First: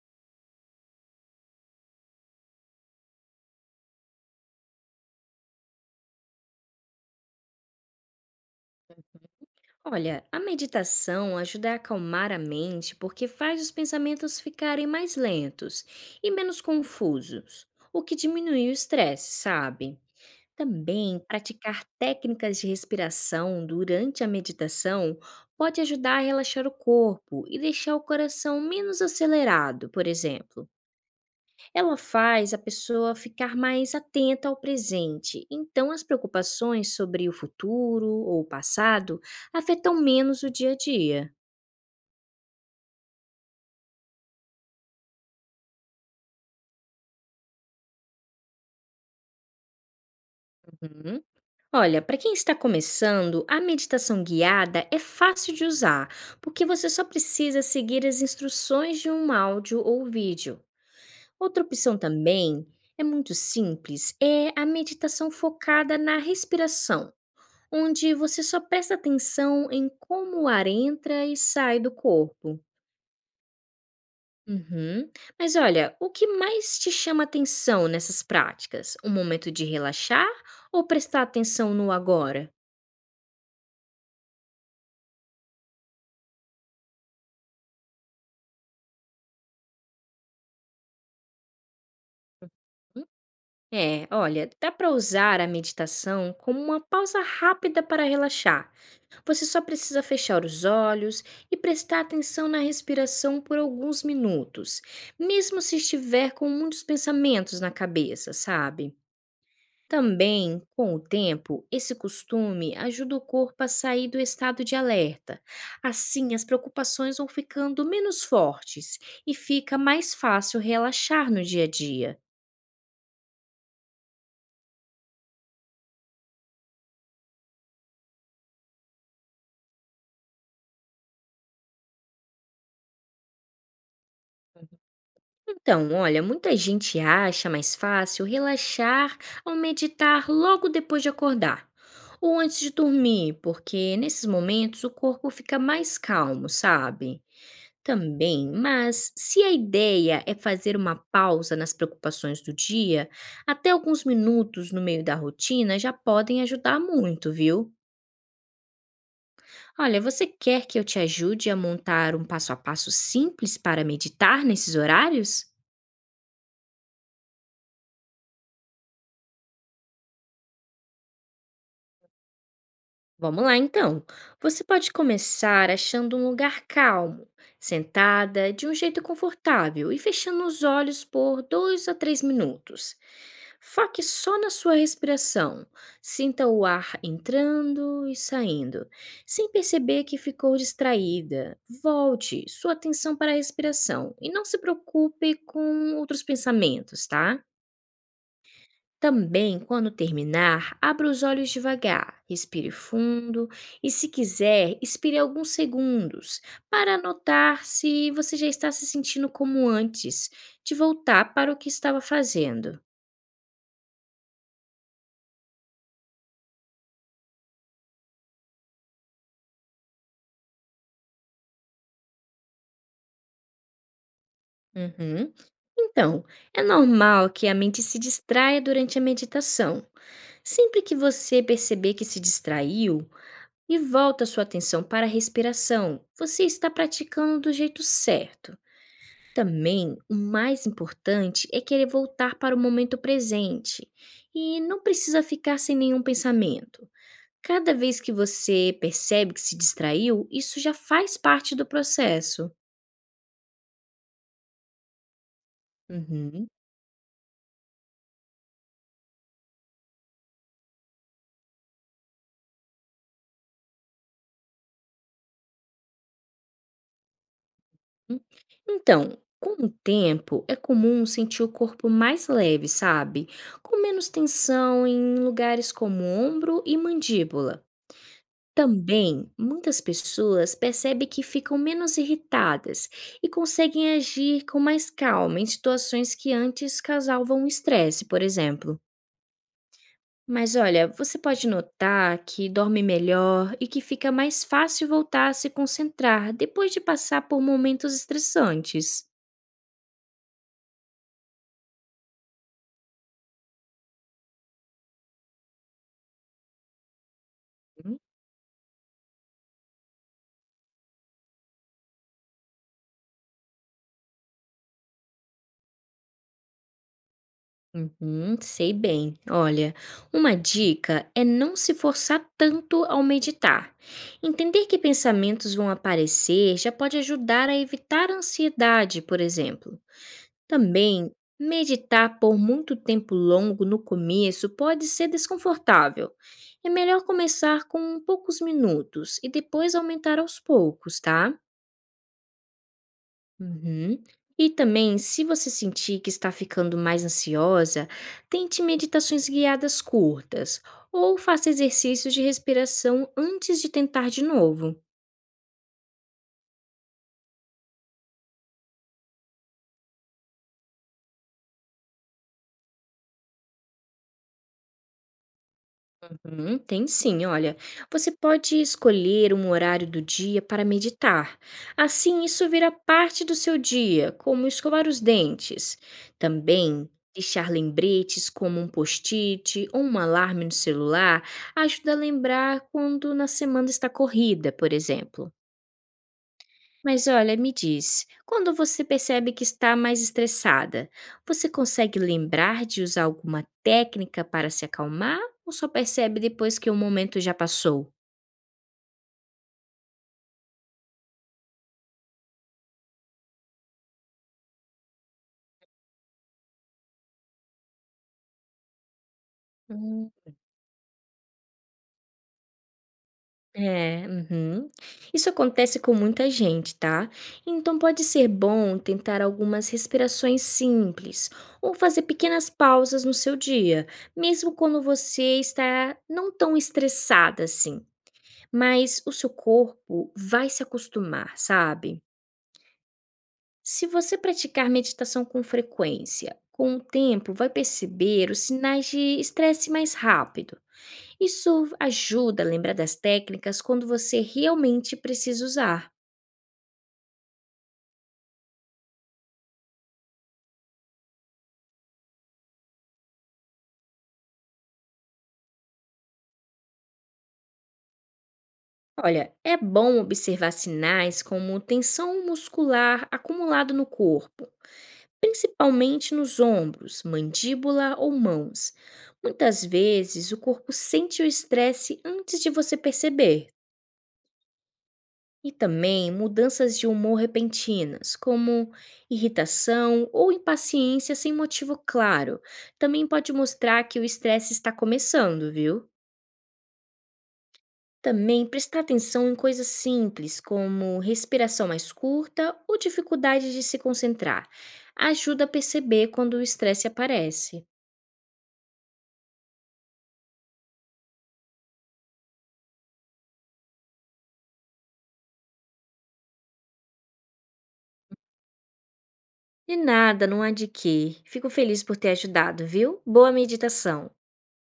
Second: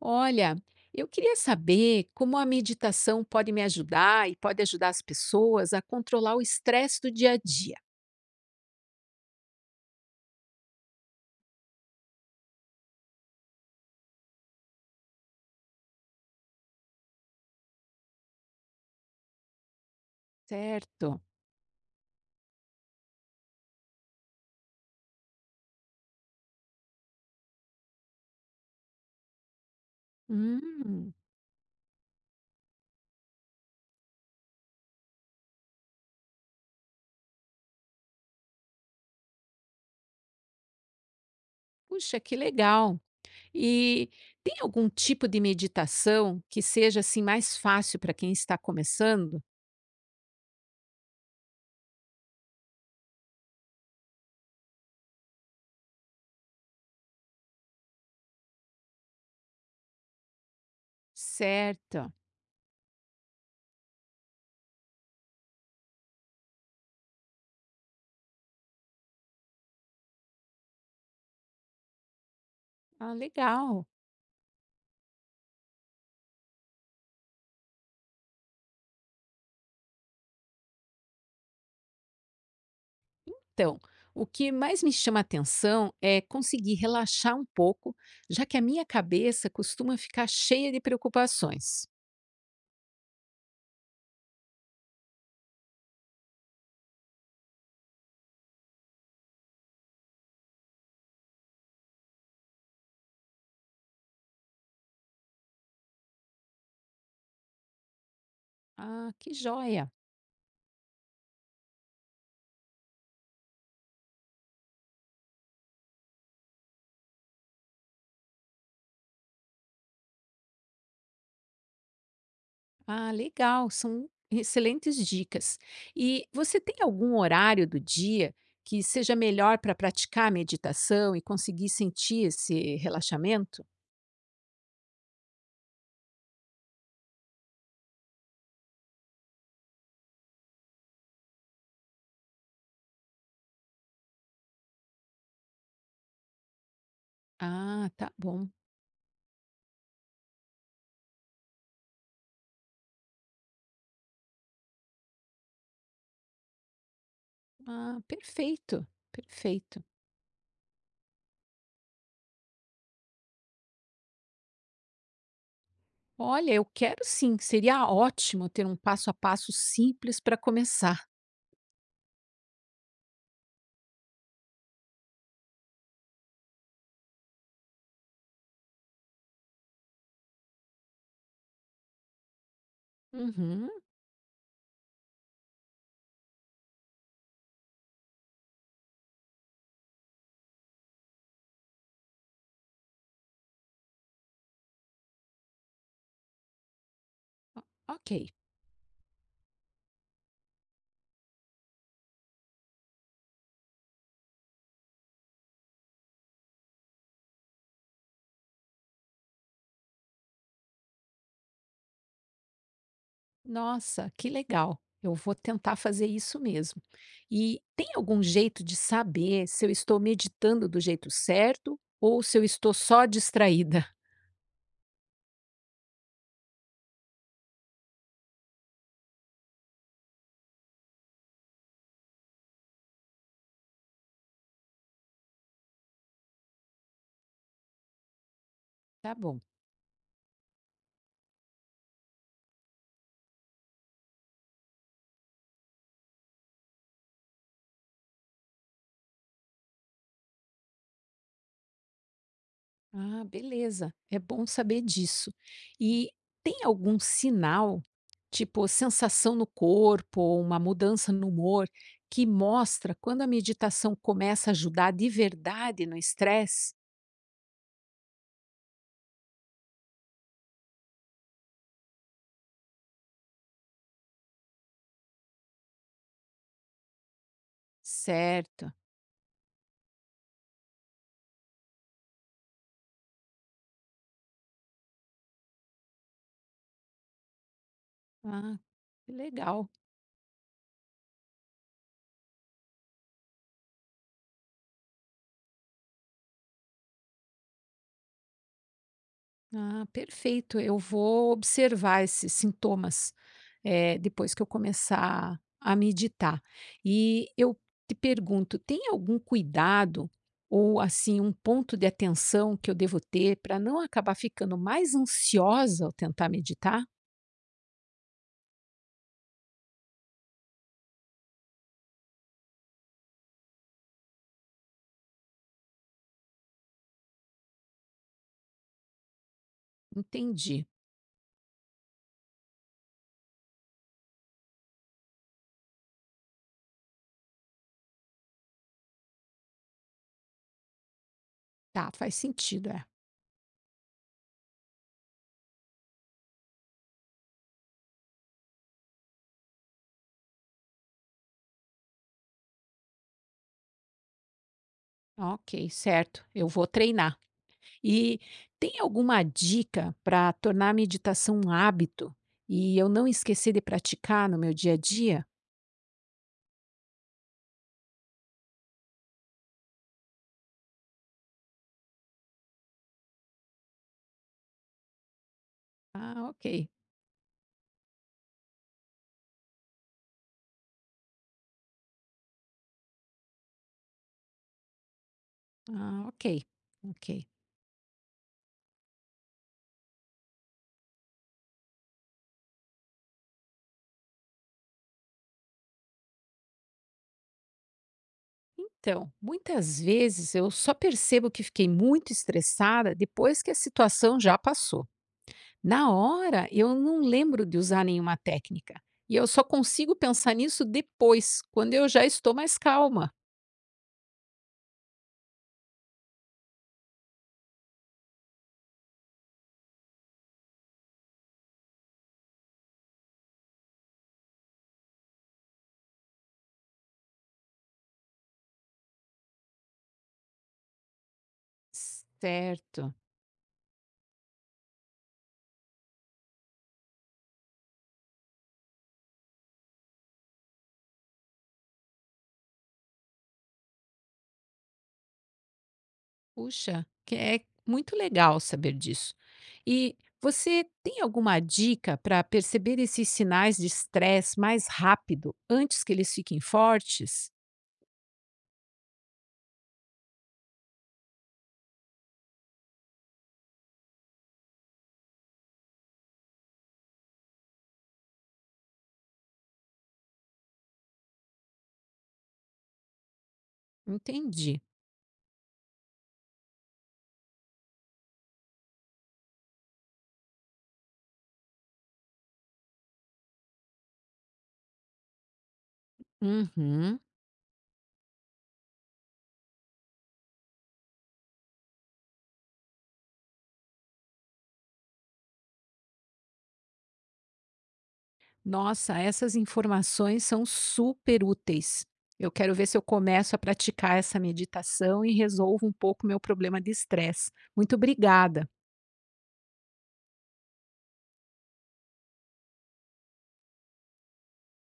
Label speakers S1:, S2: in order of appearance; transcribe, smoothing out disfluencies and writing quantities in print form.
S1: Olha, eu queria saber como a meditação pode me ajudar e pode ajudar as pessoas a controlar o estresse do dia a dia,
S2: Olha, a meditação ajuda a acalmar a mente porque faz os pensamentos ficarem mais lentos e menos confusos, o que diminui o estresse, sabe? Também
S1: certo?
S2: praticar técnicas de respiração durante a meditação pode ajudar a relaxar o corpo e deixar o coração menos acelerado, por exemplo.
S1: Hum,
S2: Ela faz a pessoa ficar mais atenta ao presente, então as preocupações sobre o futuro ou o passado afetam menos o dia a dia.
S1: puxa, que legal. E tem algum tipo de meditação que seja assim mais fácil para quem está começando?
S2: Uhum. Olha, para quem está começando, a meditação guiada é fácil de usar, porque você só precisa seguir as instruções de um áudio ou vídeo. Outra opção
S1: Certo.
S2: também é muito simples, é a meditação focada na respiração, onde você só presta atenção em como o ar entra e sai do corpo.
S1: Ah, legal.
S2: Uhum. Mas olha, o que mais te chama atenção nessas práticas? O momento de relaxar ou prestar atenção no agora?
S1: Então, o que mais me chama atenção é conseguir relaxar um pouco, já que a minha cabeça costuma ficar cheia de preocupações.
S2: Hum? É, olha, dá para usar a meditação como uma pausa rápida para relaxar. Você só precisa fechar os olhos e prestar atenção na respiração por alguns minutos, mesmo se estiver com muitos pensamentos na cabeça, sabe?
S1: Ah, que joia!
S2: Também, com o tempo, esse costume ajuda o corpo a sair do estado de alerta. Assim, as preocupações vão ficando menos fortes e fica mais fácil relaxar no dia a dia.
S1: Ah, legal, são excelentes dicas. E você tem algum horário do dia que seja melhor para praticar a meditação e conseguir sentir esse relaxamento?
S2: Então, olha, muita gente acha mais fácil relaxar ao meditar logo depois de acordar ou antes de dormir, porque nesses momentos o corpo fica mais calmo, sabe?
S1: Ah, tá bom.
S2: Também, mas se a ideia é fazer uma pausa nas preocupações do dia, até alguns minutos no meio da rotina já podem ajudar muito, viu?
S1: Ah, perfeito, perfeito.
S2: Olha, você quer que eu te ajude a montar um passo a passo simples para meditar nesses horários?
S1: Olha, eu quero sim, seria ótimo ter um passo a passo simples para começar.
S2: Vamos lá então. Você pode começar achando um lugar calmo, sentada de um jeito confortável e fechando os olhos por dois a três minutos.
S1: Uhum,
S2: Foque só na sua respiração. Sinta o ar entrando e saindo, sem perceber que ficou distraída. Volte sua atenção para a respiração e não se preocupe com outros pensamentos, tá?
S1: ok.
S2: Também, quando terminar, abra os olhos devagar, respire fundo e, se quiser, expire alguns segundos para notar se você já está se sentindo como antes de voltar para o que estava fazendo.
S1: Nossa, que legal. Eu vou tentar fazer isso mesmo. E tem algum jeito de saber se eu estou meditando do jeito certo ou se eu estou só distraída?
S2: Uhum. Então, é normal que a mente se distraia durante a meditação. Sempre que você perceber que se distraiu e volta sua atenção para a respiração, você está praticando do jeito certo.
S1: Tá bom.
S2: Também, o mais importante é querer voltar para o momento presente e não precisa ficar sem nenhum pensamento. Cada vez que você percebe que se distraiu, isso já faz parte do processo.
S1: Ah, beleza. É bom saber disso. E
S2: Uhum.
S1: tem algum sinal, tipo sensação no corpo ou uma mudança no humor, que mostra quando a meditação começa a ajudar de verdade no estresse?
S2: Hum. Então, com o tempo, é comum sentir o corpo mais leve, sabe? Com menos tensão em lugares como ombro e mandíbula.
S1: Certo.
S2: Também, muitas pessoas percebem que ficam menos irritadas e conseguem agir com mais calma em situações que antes causavam estresse, por
S1: Ah,
S2: exemplo.
S1: que legal.
S2: Mas olha, você pode notar que dorme melhor e que fica mais fácil voltar a se concentrar depois de passar por momentos estressantes.
S1: Ah, perfeito. Eu vou observar esses sintomas, depois que eu começar a meditar. E eu te pergunto, tem algum cuidado ou assim um ponto de atenção que eu devo ter para não acabar ficando mais ansiosa ao tentar meditar?
S2: Uhum, sei bem. Olha, uma dica é não se forçar tanto ao meditar. Entender que pensamentos vão aparecer já pode ajudar a evitar a ansiedade, por exemplo.
S1: Entendi.
S2: Também, meditar por muito tempo longo no começo pode ser desconfortável. É melhor começar com poucos minutos e depois aumentar aos poucos, tá?
S1: Tá, faz sentido. É.
S2: Uhum. E também, se você sentir que está ficando mais ansiosa, tente meditações guiadas curtas ou faça exercícios de respiração antes de tentar de novo.
S1: Ok, certo. Eu vou treinar. E tem alguma dica para tornar a meditação um hábito e eu não esquecer de praticar no meu dia a dia?
S2: Uhum, tem sim, olha. Você pode escolher um horário do dia para meditar. Assim, isso vira parte do seu dia, como escovar os dentes.
S1: Ah, ok.
S2: Também, deixar lembretes como um post-it ou um alarme no celular ajuda a lembrar quando na semana está corrida, por exemplo.
S1: Ah, ok.
S2: Mas
S1: Ok.
S2: olha, me diz, quando você percebe que está mais estressada, você consegue lembrar de usar alguma técnica para se acalmar ou só percebe depois que o momento já passou?
S1: Então, muitas vezes eu só percebo que fiquei muito estressada depois que a situação já passou. Na hora, eu não lembro de usar nenhuma técnica. E eu só consigo
S2: Hum,
S1: pensar nisso depois, quando eu já estou mais calma.
S2: É, uhum. Isso acontece com muita gente, tá? Então pode ser bom tentar algumas respirações simples ou fazer pequenas pausas no seu dia, mesmo quando você está não tão estressada assim. Mas o seu corpo vai se acostumar, sabe?
S1: Certo.
S2: Se você praticar meditação com frequência, com o tempo vai perceber os sinais de estresse mais rápido. Isso ajuda a lembrar das técnicas quando você realmente precisa usar.
S1: Puxa, que é muito legal saber disso. E você tem alguma dica para perceber esses sinais de estresse mais rápido, antes que eles fiquem fortes?
S2: Olha, é bom observar sinais como tensão muscular acumulada no corpo, principalmente nos ombros, mandíbula ou mãos. Muitas vezes, o corpo sente o estresse antes de você perceber.
S1: Entendi.
S2: E também mudanças de humor repentinas, como irritação ou impaciência sem motivo claro, também pode mostrar que o estresse está começando, viu?
S1: Uhum.
S2: Também prestar atenção em coisas simples, como respiração mais curta ou dificuldade de se concentrar, ajuda a perceber quando o estresse aparece.
S1: Nossa, essas informações são super úteis. Eu quero ver se eu começo a praticar essa meditação e resolvo um pouco meu problema de estresse. Muito obrigada.
S2: De nada, não há de quê. Fico feliz por ter ajudado, viu? Boa meditação.